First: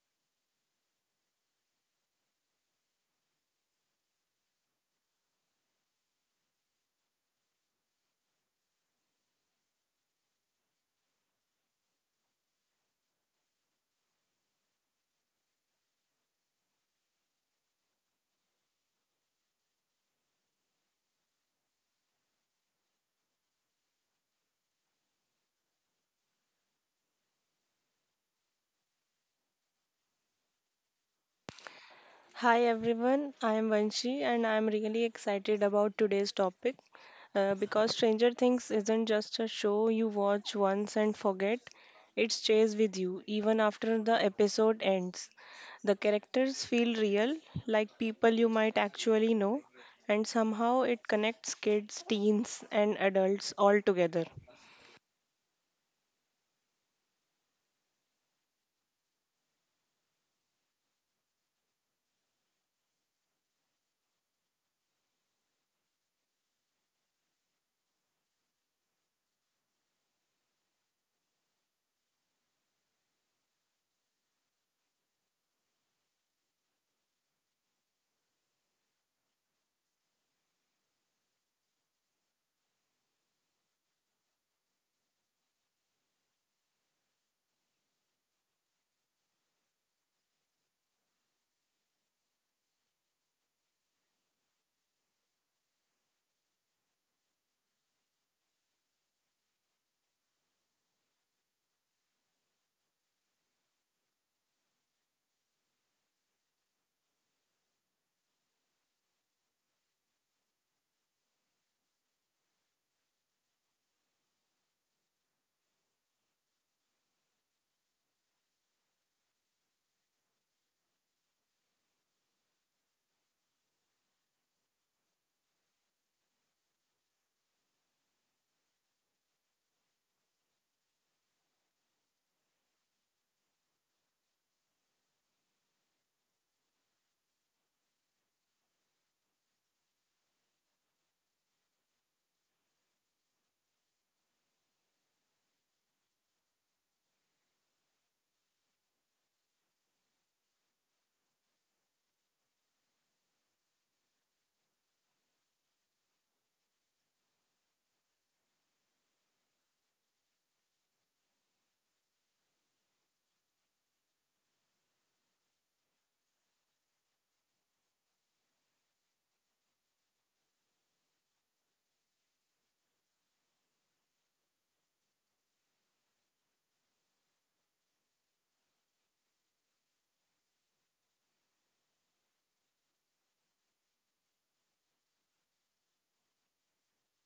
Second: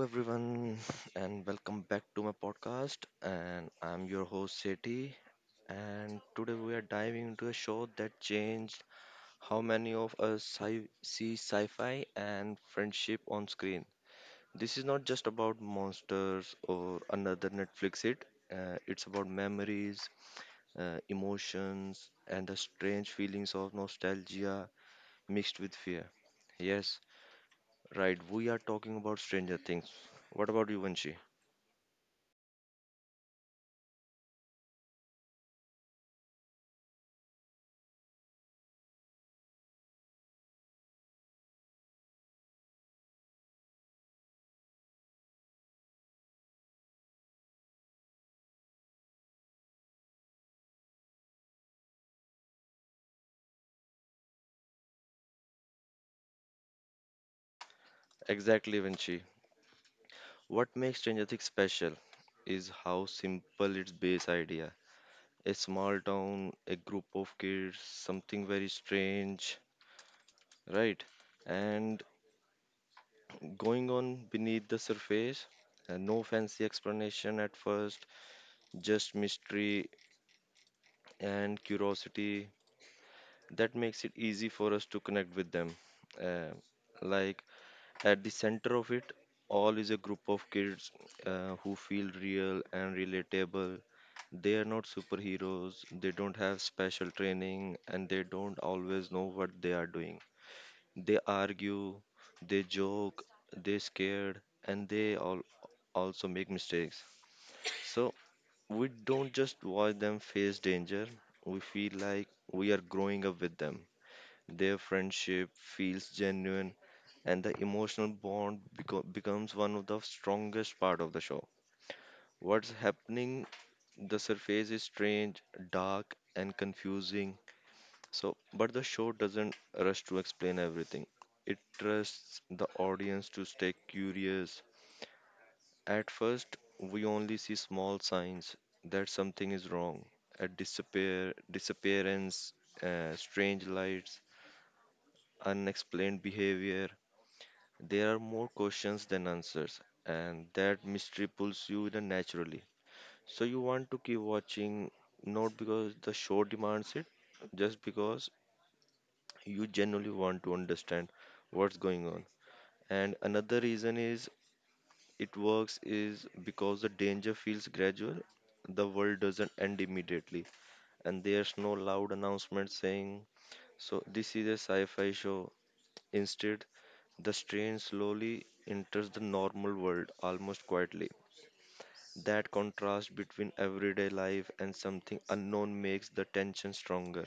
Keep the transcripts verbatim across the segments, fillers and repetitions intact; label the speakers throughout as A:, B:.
A: everyone, and welcome back to my podcast. And I'm your host, Seti. And today we are diving into a show that changed how many of us sci- see sci fi and friendship on screen. This is not just about monsters or another Netflix hit, uh, it's about memories, uh, emotions, and the strange feelings of nostalgia mixed with fear. Yes, right, we are talking about Stranger Things. What about you, Vanshi?
B: Hi everyone, I am Vanshi and I am really excited about today's topic uh, because Stranger Things isn't just a show you watch once and forget, it stays with you even after the episode ends. The characters feel real, like people you might actually know, and somehow it connects kids, teens, and adults all together.
A: Exactly, Vinci. What makes Stranger Things special is how simple its base idea. A small town, a group of kids, something very strange, right? And going on beneath the surface, uh, no fancy explanation at first, just mystery and curiosity. That makes it easy for us to connect with them. Uh, like At the center of it all is a group of kids uh, who feel real and relatable. They are not superheroes, they don't have special training, and they don't always know what they are doing. They argue, they joke, they scared, and they all also make mistakes. So we don't just watch them face danger, we feel like we are growing up with them. Their friendship feels genuine, and the emotional bond beco- becomes one of the strongest part of the show. What's happening, the surface is strange, dark, and confusing. So, but the show doesn't rush to explain everything. It trusts the audience to stay curious. At first, we only see small signs that something is wrong. A disappear, disappearance, uh, strange lights, unexplained behavior. There are more questions than answers, and that mystery pulls you in naturally. So you want to keep watching, not because the show demands it, just because you genuinely want to understand what's going on. And another reason is it works is because the danger feels gradual. The world doesn't end immediately, and there's no loud announcement saying, "So this is a sci-fi show." Instead, the strain slowly enters the normal world almost quietly. That contrast between everyday life and something unknown makes the tension stronger.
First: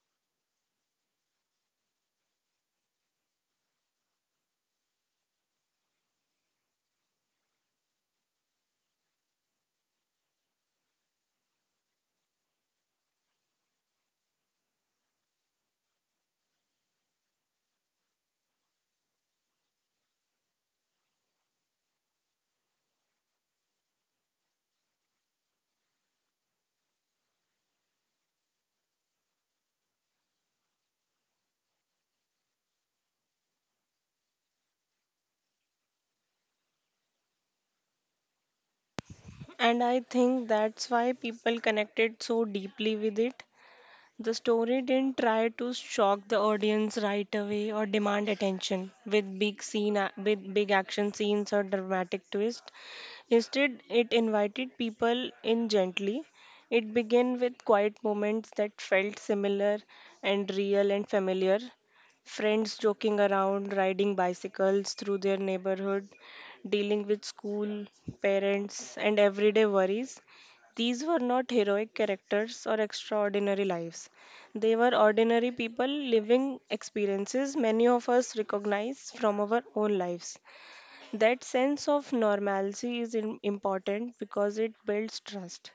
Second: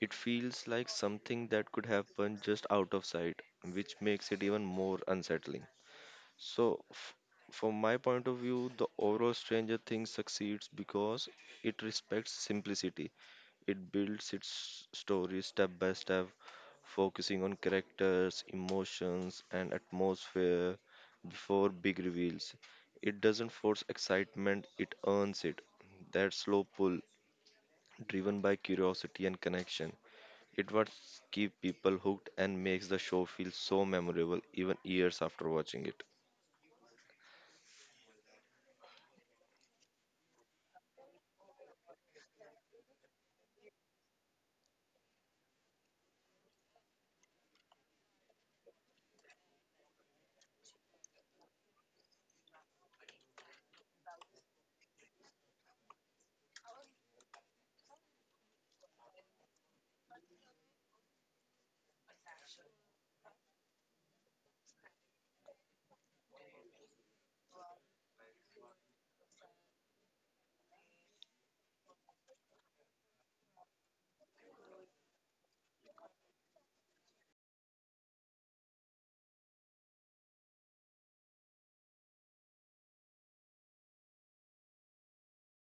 A: It feels like something that could happen just out of sight, which makes it even more unsettling. So, f- from my point of view, the overall Stranger Things succeeds because it respects simplicity. It builds its story step by step, focusing on characters, emotions, and atmosphere before big reveals. It doesn't force excitement, it earns it. That slow pull, driven by curiosity and connection, it what keeps people hooked and makes the show feel so memorable even years after watching it.
B: And I think that's why people connected so deeply with it. The story didn't try to shock the audience right away or demand attention with big scene with big action scenes or dramatic twist. Instead, it invited people in gently. It began with quiet moments that felt similar and real and familiar. Friends joking around, riding bicycles through their neighborhood, dealing with school, parents, and everyday worries. These were not heroic characters or extraordinary lives. They were ordinary people living experiences many of us recognize from our own lives. That sense of normalcy is im- important because it builds trust.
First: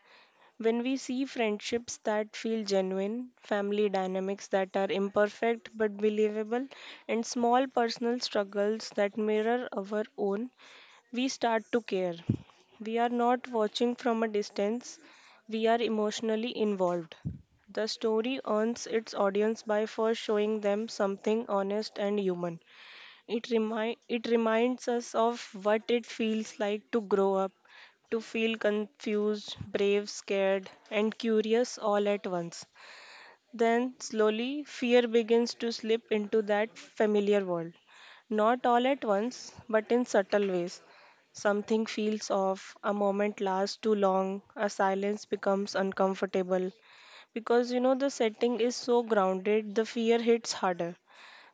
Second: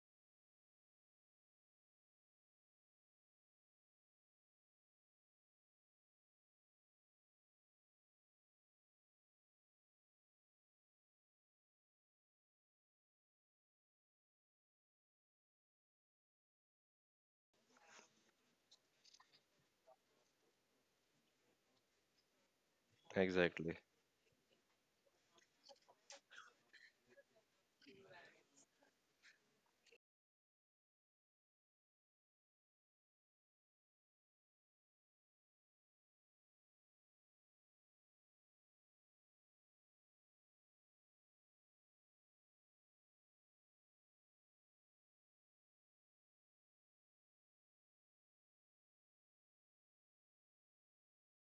B: When we see friendships that feel genuine, family dynamics that are imperfect but believable, and small personal struggles that mirror our own, we start to care. We are not watching from a distance, we are emotionally involved. The story earns its audience by first showing them something honest and human. It,
A: Exactly.
B: remi- it reminds us of what it feels like to grow up, to feel confused, brave, scared, and curious all at once. Then, slowly, fear begins to slip into that familiar world. Not all at once, but in subtle ways. Something feels off, a moment lasts too long, a silence becomes uncomfortable. Because you know the setting is so grounded, the fear hits harder.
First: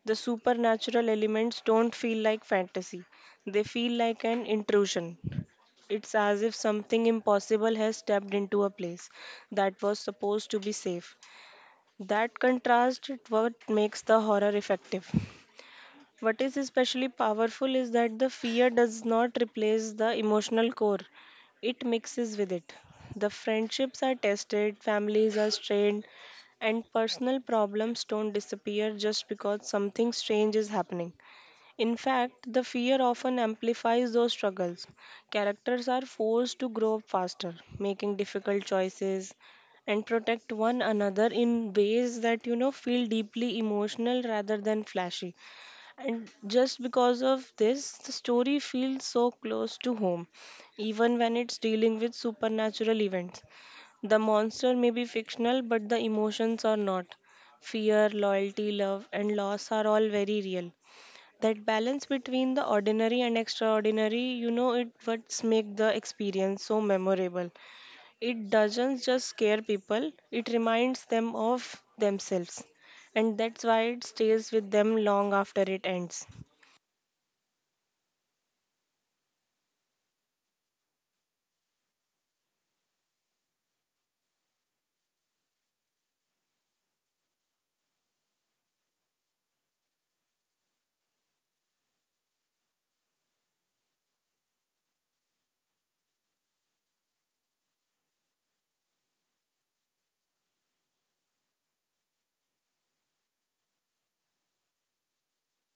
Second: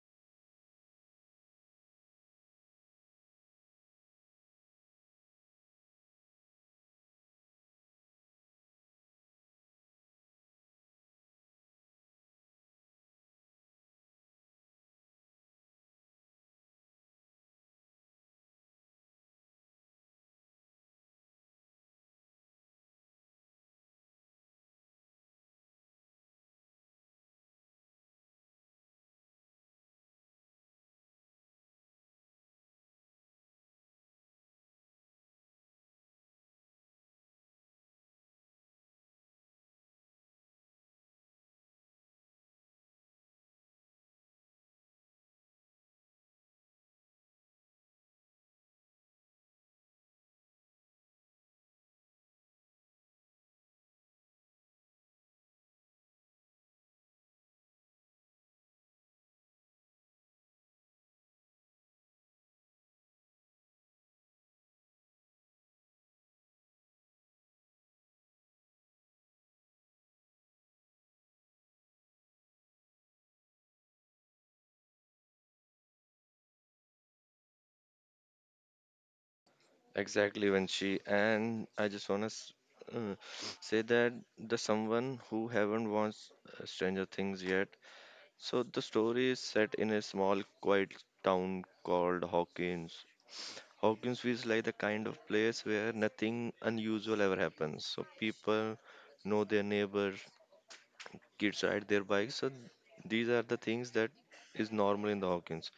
B: The supernatural elements don't feel like fantasy, they feel like an intrusion. It's as if something impossible has stepped into a place that was supposed to be safe. That contrast is what makes the horror effective. What is especially powerful is that the fear does not replace the emotional core, it mixes with it. The friendships are tested, families are strained, and personal problems don't disappear just because something strange is happening. In fact, the fear often amplifies those struggles. Characters are forced to grow up faster, making difficult choices and protect one another in ways that you know feel deeply emotional rather than flashy. And just because of this, the story feels so close to home, even when it's dealing with supernatural events. The monster may be fictional, but the emotions are not. Fear, loyalty, love, and loss are all very real. That balance between the ordinary and extraordinary, you know, it what's make the experience so memorable. It doesn't just scare people, it reminds them of themselves, and that's why it stays with them long after it ends.
A: Exactly, Vanshi. And I just wanna s- uh, say that the someone who haven't watched uh, Stranger Things yet. So the story is set in a small, quiet town called Hawkins. Hawkins feels like the kind of place where nothing unusual ever happens. So people know their neighbors, kids ride their bikes. So these are the things that is normal in the Hawkins.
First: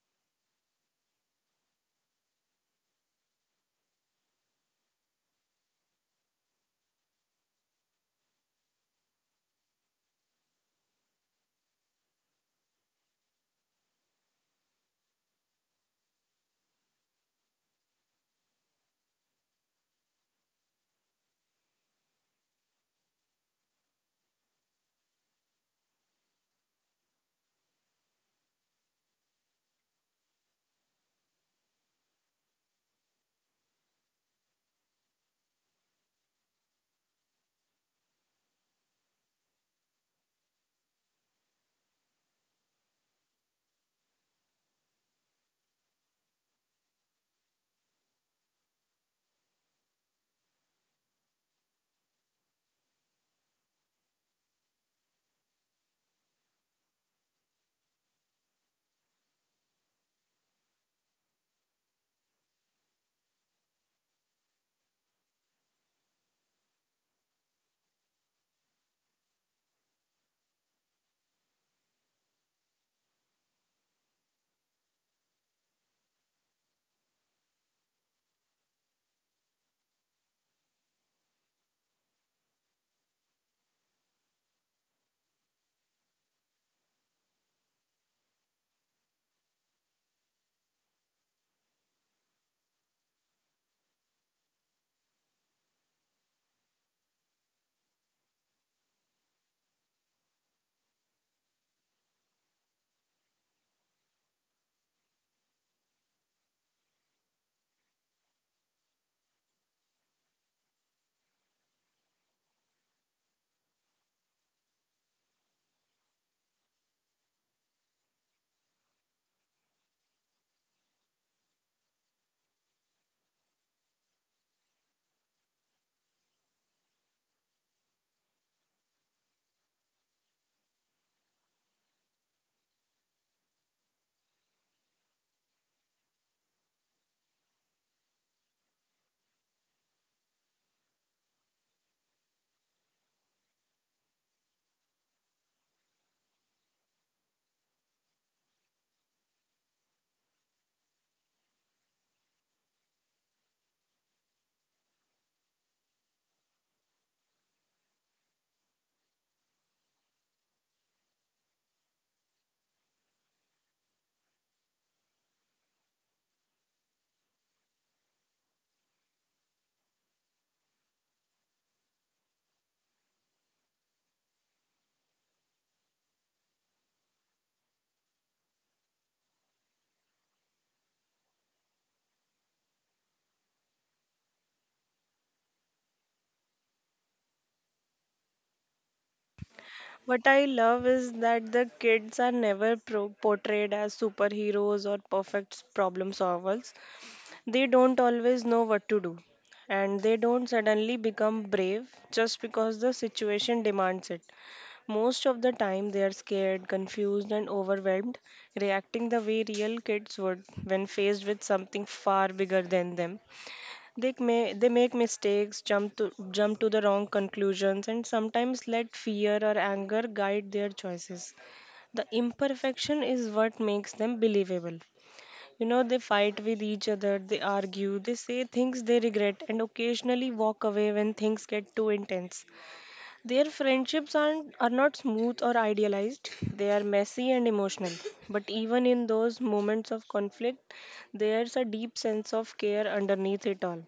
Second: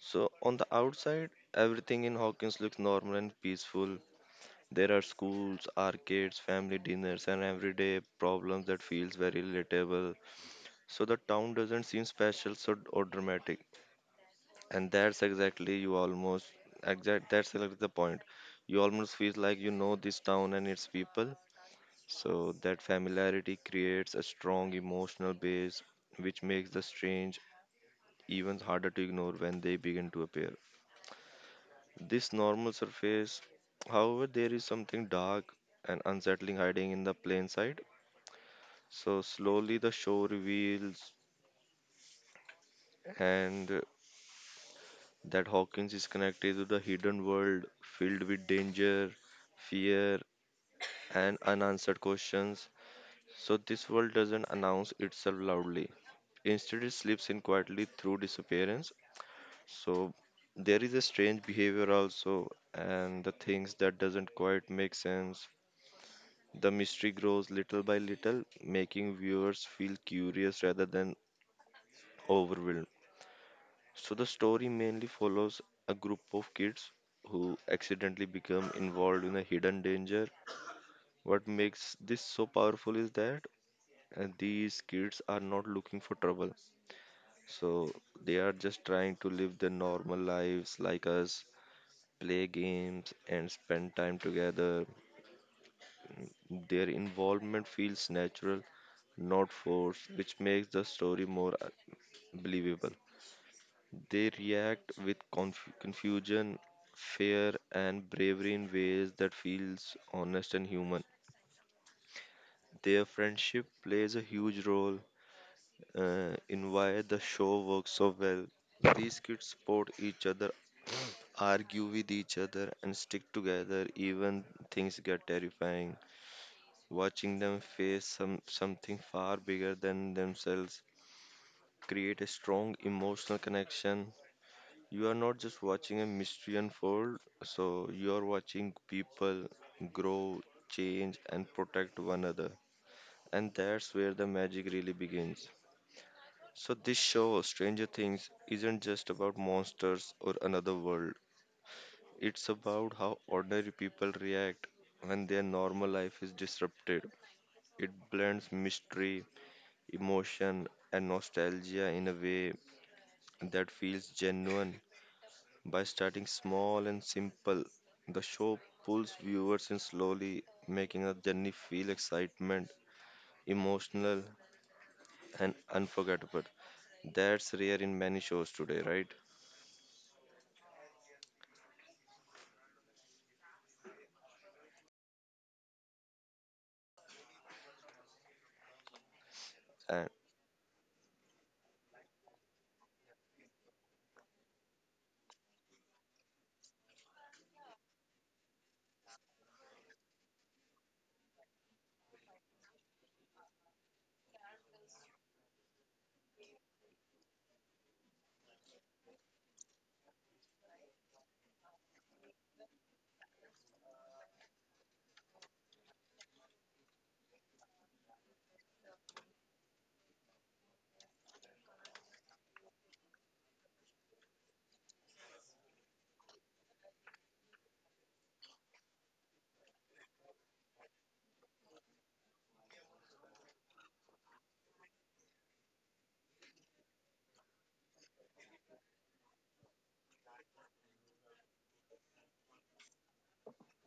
A: So on the outside, everything in Hawkins looks normal and peaceful. There are schools, arcades, family dinners, and everyday problems that feels very relatable. So the town doesn't seem special so, or dramatic, and that's exactly you almost exact. That's like the point. You almost feel like you know this town and its people. So that familiarity creates a strong emotional base, which makes the strange even harder to ignore when they begin to appear. This normal surface, however, there is something dark and unsettling hiding in the plain sight. So slowly the show reveals and that Hawkins is connected to the hidden world filled with danger, fear and unanswered questions. So this world doesn't announce itself loudly. Instead it slips in quietly through disappearance. So there is a strange behavior also and the things that doesn't quite make sense. The mystery grows little by little, making viewers feel curious rather than overwhelmed. So the story mainly follows a group of kids who accidentally become involved in a hidden danger. What makes this so powerful is that uh, these kids are not looking for trouble. So they are just trying to live their normal lives like us, play games and spend time together. Their involvement feels natural, not forced, which makes the story more uh, believable. They react with conf- confusion, fear, and bravery in ways that feels honest and human. Their friendship plays a huge role uh, in why the show works so well. These kids support each other, argue with each other, and stick together even things get terrifying. Watching them face some something far bigger than themselves create a strong emotional connection. You are not just watching a mystery unfold, so you are watching people grow, change, and protect one another. And that's where the magic really begins. So, this show, Stranger Things, isn't just about monsters or another world, it's about how ordinary people react when their normal life is disrupted. It blends mystery, emotion, and nostalgia in a way that feels genuine. By starting small and simple, the show pulls viewers in slowly, making the journey feel excitement, emotional, and unforgettable. That's rare in many shows today, right? And
B: What I love is that the kids are never pro- portrayed as superheroes or perfect problem solvers. They don't always know what to do, and they don't suddenly become brave just because the situation demands it. Most of the time, they are scared, confused, and overwhelmed, reacting the way real kids would when faced with something far bigger than them. They, may, they make mistakes, jump to, jump to the wrong conclusions, and sometimes let fear or anger guide their choices. The imperfection is what makes them believable. You know, they fight with each other, they argue, they say things they regret, and occasionally walk away when things get too intense. Their friendships aren't, are not smooth or idealized. They are messy and emotional. But even in those moments of conflict, there's a deep sense of care underneath it all.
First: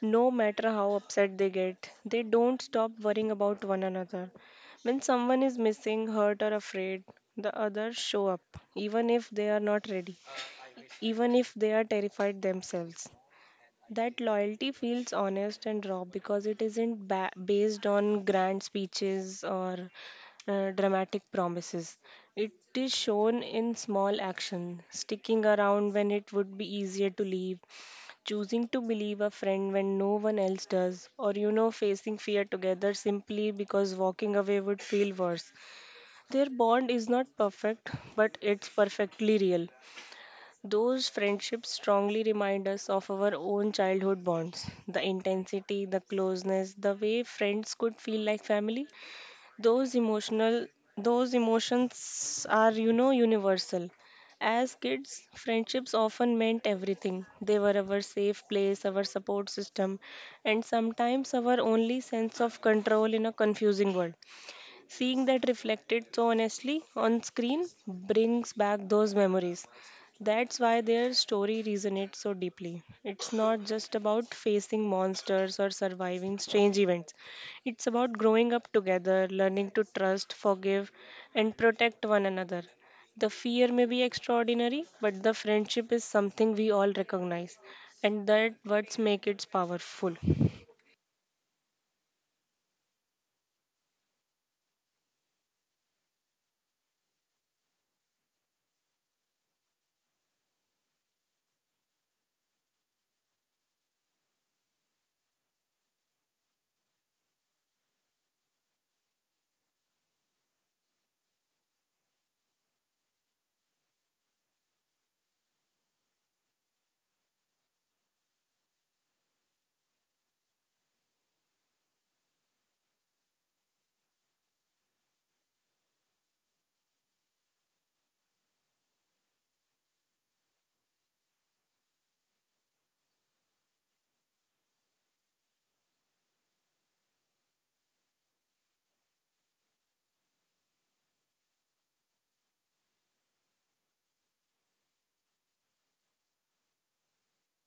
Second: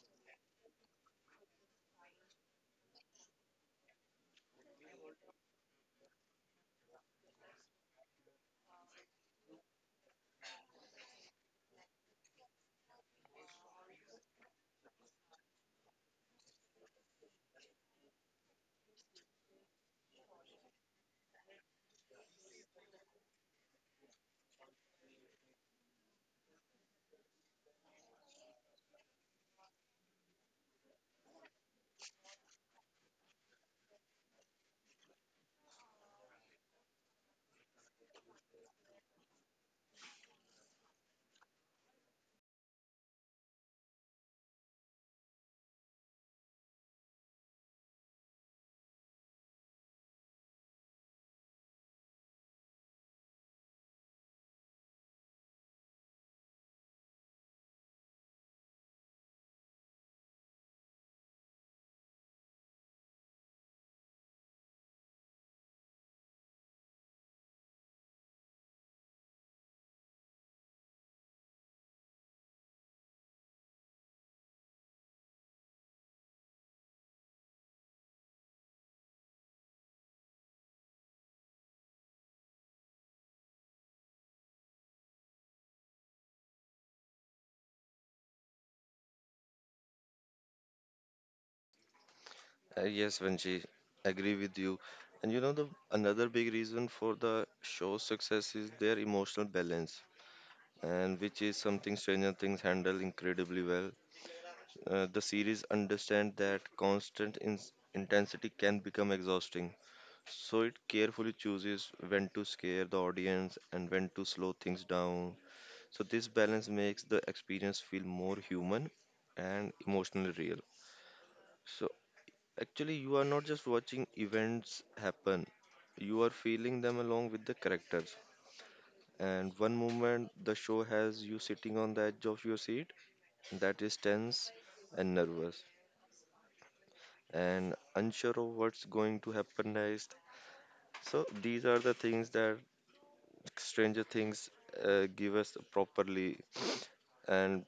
B: No matter how upset they get, they don't stop worrying about one another. When someone is missing, hurt, or afraid, the others show up, even if they are not ready, even if they are terrified themselves. That loyalty feels honest and raw because it isn't ba- based on grand speeches or uh, dramatic promises. It is shown in small action, sticking around when it would be easier to leave, choosing to believe a friend when no one else does, or you know, facing fear together simply because walking away would feel worse. Their bond is not perfect, but it's perfectly real. Those friendships strongly remind us of our own childhood bonds. The intensity, the closeness, the way friends could feel like family. Those emotional those emotions are, you know, universal. As kids, friendships often meant everything. They were our safe place, our support system, and sometimes our only sense of control in a confusing world. Seeing that reflected so honestly on screen brings back those memories. That's why their story resonates so deeply. It's not just about facing monsters or surviving strange events, it's about growing up together, learning to trust, forgive, and protect one another. The fear may be extraordinary, but the friendship is something we all recognize, and that what makes it powerful.
A: uh, yes, Vanji, agree with you. And you know the another big reason for the show's success is their emotional balance, and which is something Stranger Things handle incredibly well. Uh, the series understand that constant in- intensity can become exhausting. So it carefully chooses when to scare the audience and when to slow things down. So this balance makes the experience feel more human and emotionally real. So actually you are not just watching events happen, you are feeling them along with the characters. And one moment the show has you sitting on the edge of your seat that is tense and nervous and unsure of what's going to happen next. So these are the things that Stranger Things uh, give us properly, and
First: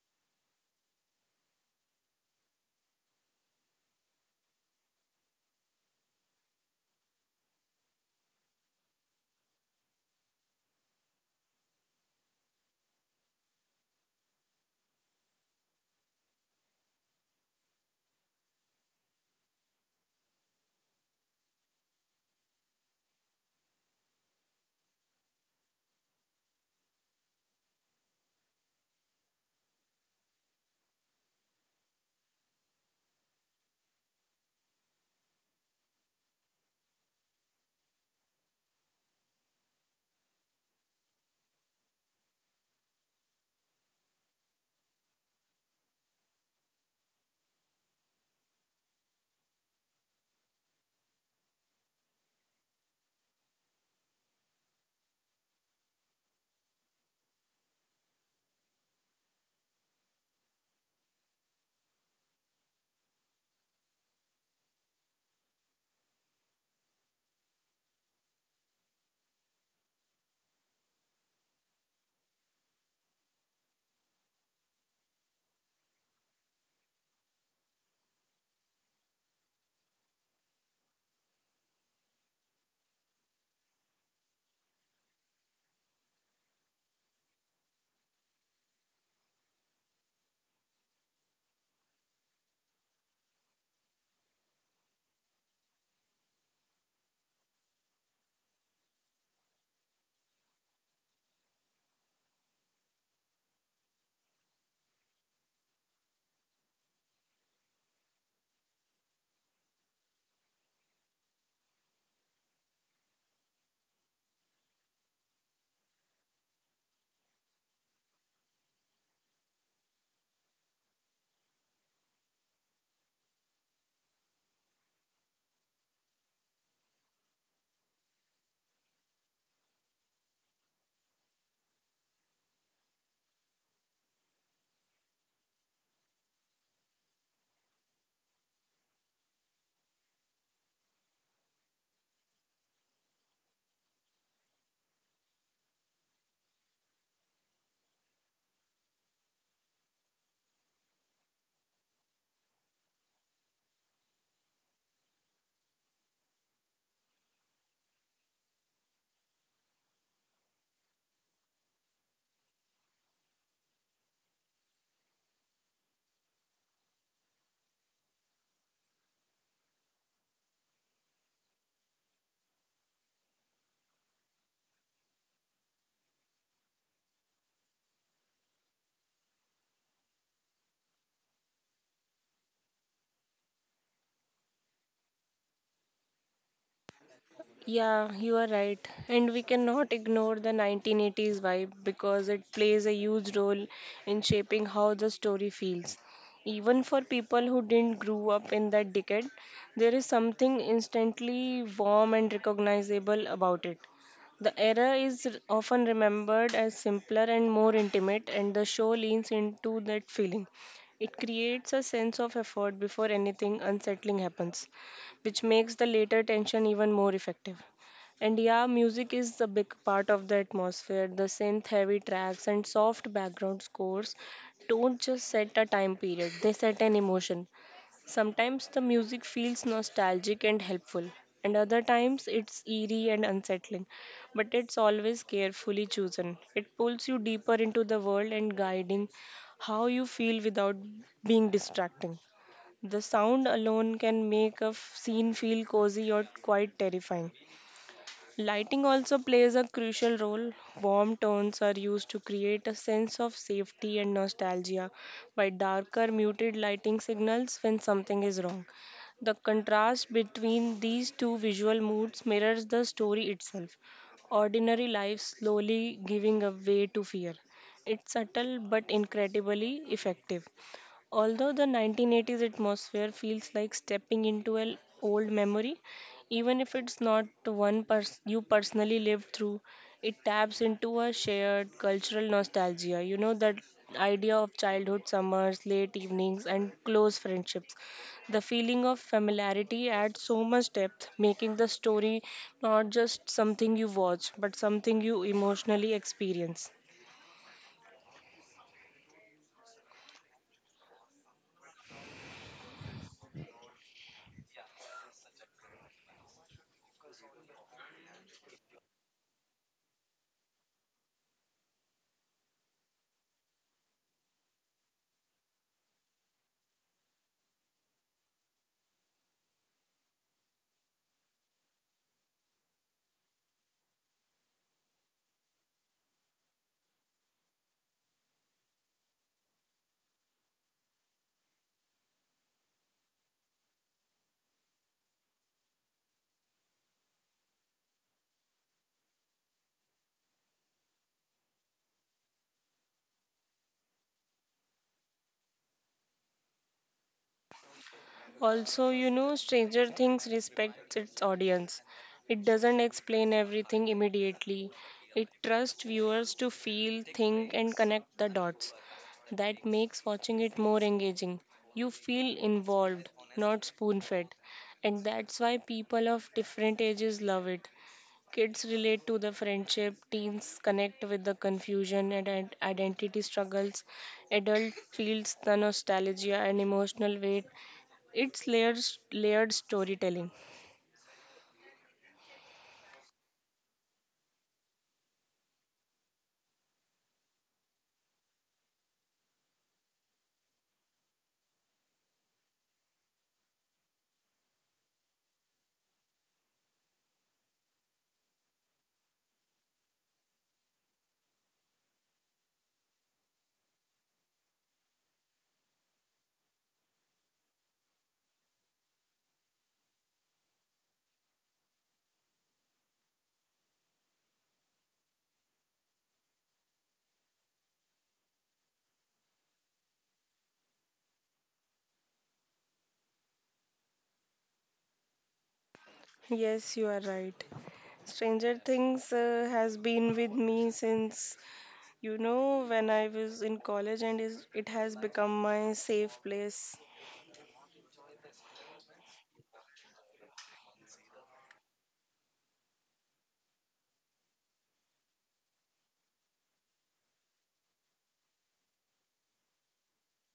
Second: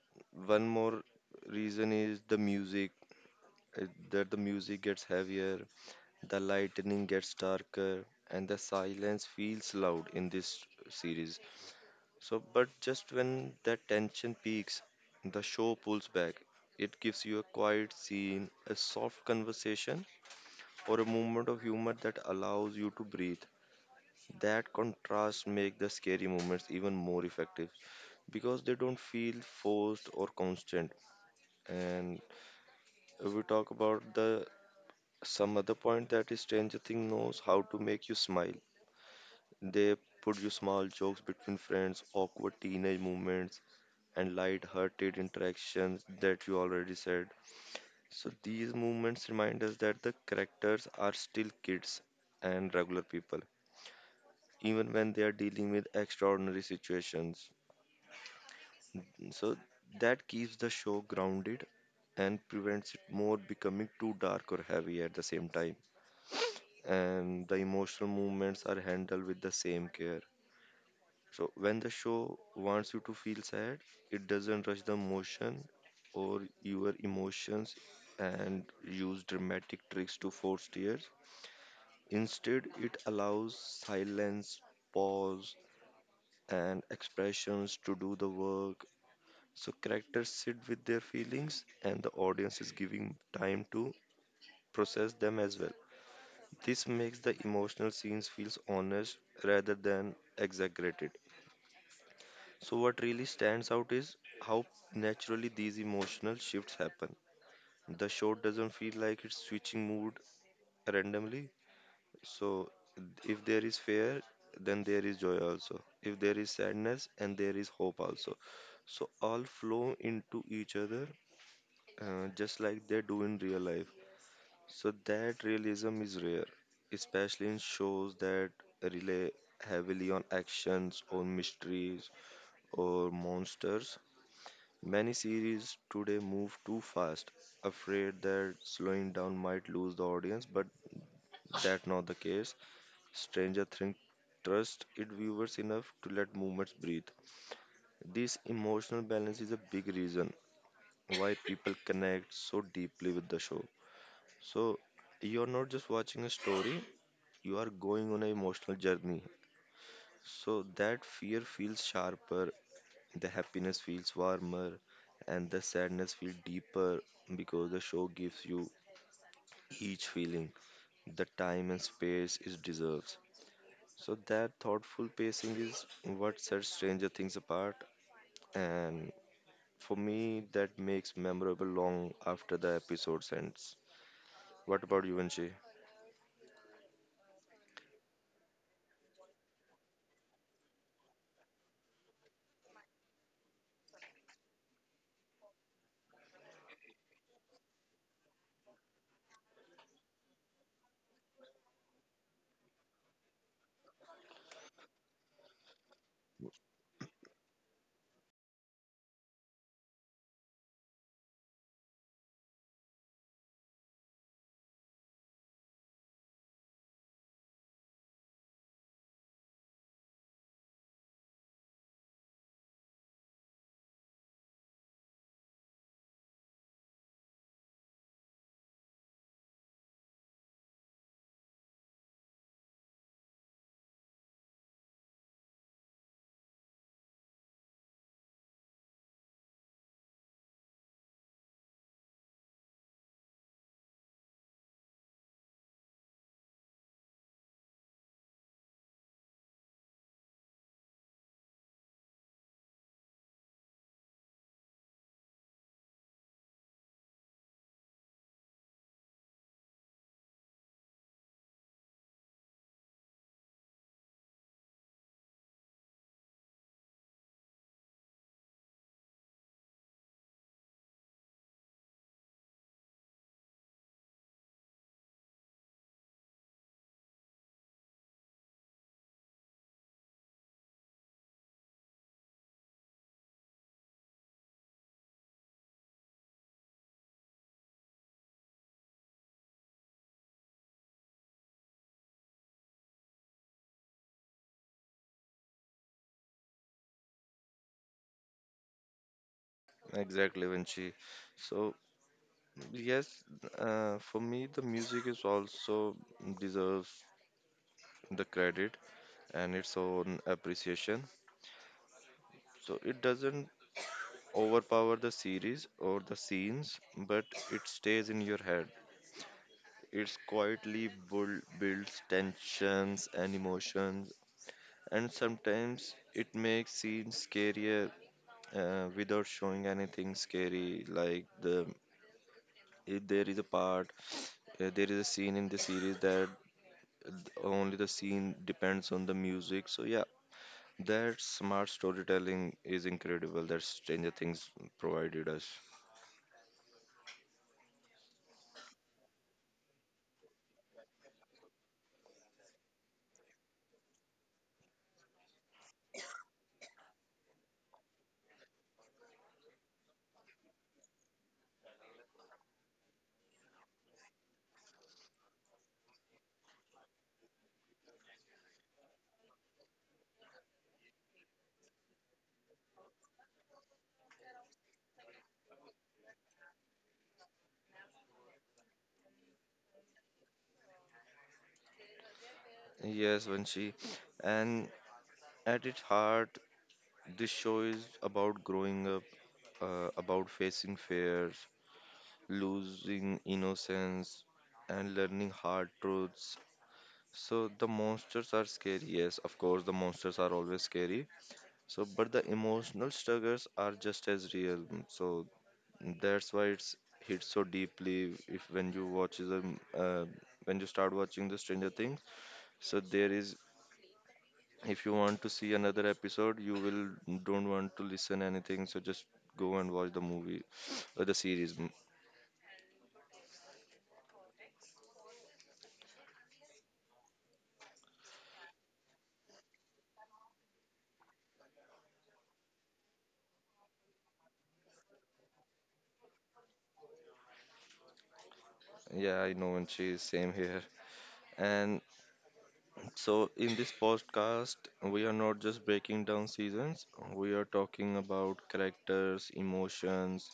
A: one more reason is the music. uh, That the music gets heavier, the lightning gets darker, and the silence feels loud in this series. So, but just when that tension peaks, the show pulls back. It gives you a quiet scene, a soft conversation, or a moment of humor that allows you to breathe. That contrast make the scary moments even more effective, because they don't feel forced or constant. And if we talk about the some other point that is Stranger Thing knows how to make you smile. They produce small jokes between friends, awkward teenage moments, and light-hearted interactions that you already said. So these moments remind us that the characters are still kids and regular people, even when they are dealing with extraordinary situations. So that keeps the show grounded and prevents it more becoming too dark or heavy at the same time, and the emotional movements are handled with the same care. So when the show wants you to feel sad, it doesn't rush the emotion or your emotions and use dramatic tricks to force tears. Instead it allows silence, pause, and expressions to do the work. So characters sit with their feelings and the audience is giving time to process them as well. This makes the emotional scenes feels honest rather than exaggerated. So what really stands out is how naturally these emotional shifts happen. The show doesn't feel like it's switching mood randomly. So if there is fear, then there is joy also. If there is sadness, and there is hope also. So all flow into each other, uh, just like they do in real life. So that realism is rare, especially in shows that rely heavily on actions or mysteries or monsters. Many series today move too fast, afraid that slowing down might lose the audience, but that's not the case. Stranger Things trusts its viewers enough to let movements breathe. This emotional balance is a big reason why people connect so deeply with the show. So you're not just watching a story, you are going on an emotional journey. So that fear feels sharper, the happiness feels warmer, and the sadness feels deeper because the show gives you each feeling. The time and space it deserves. So that thoughtful pacing is what sets Stranger Things apart, and for me, that makes memorable long after the episode ends. What about you, Vinci?
B: Yeah, you are right. And we cannot ignore the nineteen eighties vibe because it plays a huge role in shaping how the story feels. Even for people who didn't grow up in that decade, there is something instantly warm and recognizable about it. The era is r- often remembered as simpler and more intimate, and the show leans into that feeling. It creates a sense of effort before anything unsettling happens, which makes the later tension even more effective. And yeah, music is a big part of the atmosphere. The synth heavy tracks and soft background scores don't just set a time period, they set an emotion. Sometimes the music feels nostalgic and helpful, and other times it's eerie and unsettling, but it's always carefully chosen. It pulls you deeper into the world and guiding how you feel without being distracting. The sound alone can make a f- scene feel cozy or quite terrifying. Lighting also plays a crucial role. Warm tones are used to create a sense of safety and nostalgia, while darker, muted lighting signals when something is wrong. The contrast between these two visual moods mirrors the story itself. Ordinary life slowly giving a way to fear. It's subtle but incredibly effective. Although the nineteen eighties atmosphere feels like stepping into an old memory, even if it's not the one pers- you personally lived through, it taps into a shared cultural nostalgia. You know, that idea of childhood summers, late evenings, and close friendships. The feeling of familiarity adds so much depth, making the story not just something you watch, but something you emotionally experience.
A: Exactly, Vinci. So yes, uh, for me, the music is also deserves the credit and its own appreciation. So it doesn't overpower the series or the scenes, but it stays in your head. It quietly build, builds tensions and emotions, and sometimes it makes scenes scarier uh, without showing anything scary. Like the if there is a part, uh, there is a scene in the series that th- only the scene depends on the music. So yeah, that smart storytelling is incredible that Stranger Things provided us.
B: Also, you know, Stranger Things respects its audience. It doesn't explain everything immediately. It trusts viewers to feel, think, and connect the dots. That makes watching it more engaging. You feel involved, not spoon fed. And that's why people of different ages love it. Kids relate to the friendship, teens connect with the confusion and ident- identity struggles, adult feels the nostalgia and emotional weight. It's layered, layered storytelling.
A: Yes, Vanshi. And at its heart, this show is about growing up, uh, about facing fears, losing innocence, and learning hard truths. So the monsters are scary. Yes, of course, the monsters are always scary. So, but the emotional struggles are just as real. So that's why it's hits so deeply. If when you watch the uh, when you start watching the Stranger Things, so there is if you want to see another episode, you will don't want to listen anything. So just go and watch the movie or the series. Mm,
B: Yes, you are right. Stranger Things uh, has been with me since, you know, when I was in college, and is, it has become my safe place.
A: yeah, I know, and she's same here. And so in this podcast, we are not just breaking down seasons. We are talking about characters, emotions,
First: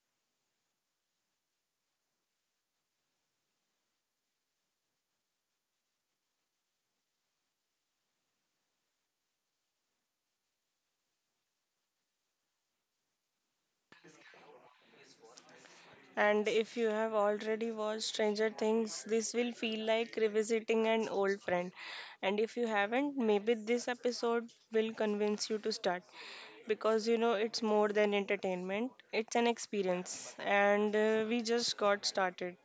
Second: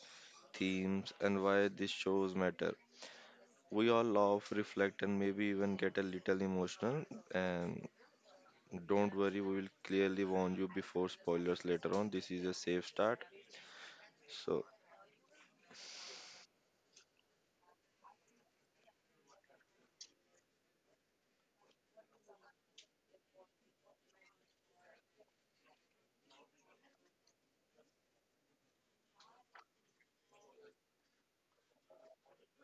A: themes, and why these shows matter. We all laugh, reflect, and maybe even get a little emotional. And don't worry, we will clearly warn you before spoilers later on. This is a safe start. So,
B: And if you have already watched Stranger Things, this will feel like revisiting an old friend. And if you haven't, maybe this episode will convince you to start because you know it's more than entertainment, it's an experience, and uh, we just got started.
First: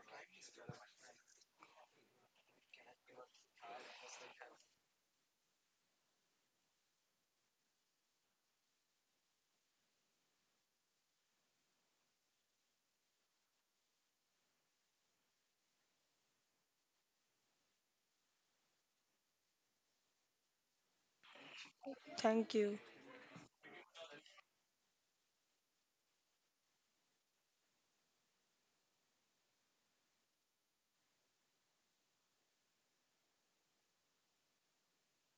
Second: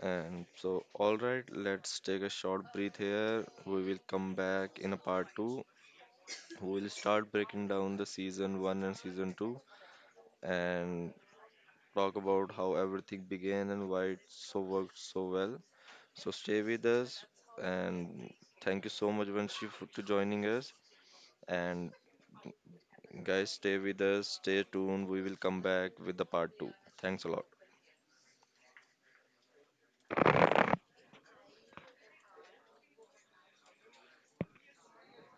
A: and so, all right, let's take a short breath here. We will come back in a part two. We will start breaking down the season one and season two and talk about how everything began and why it so worked so well. So, stay with us and thank you so much, Vanshi, for to joining us. And
B: Thank you.
A: guys, stay with us, stay tuned. We will come back with the part two. Thanks a lot.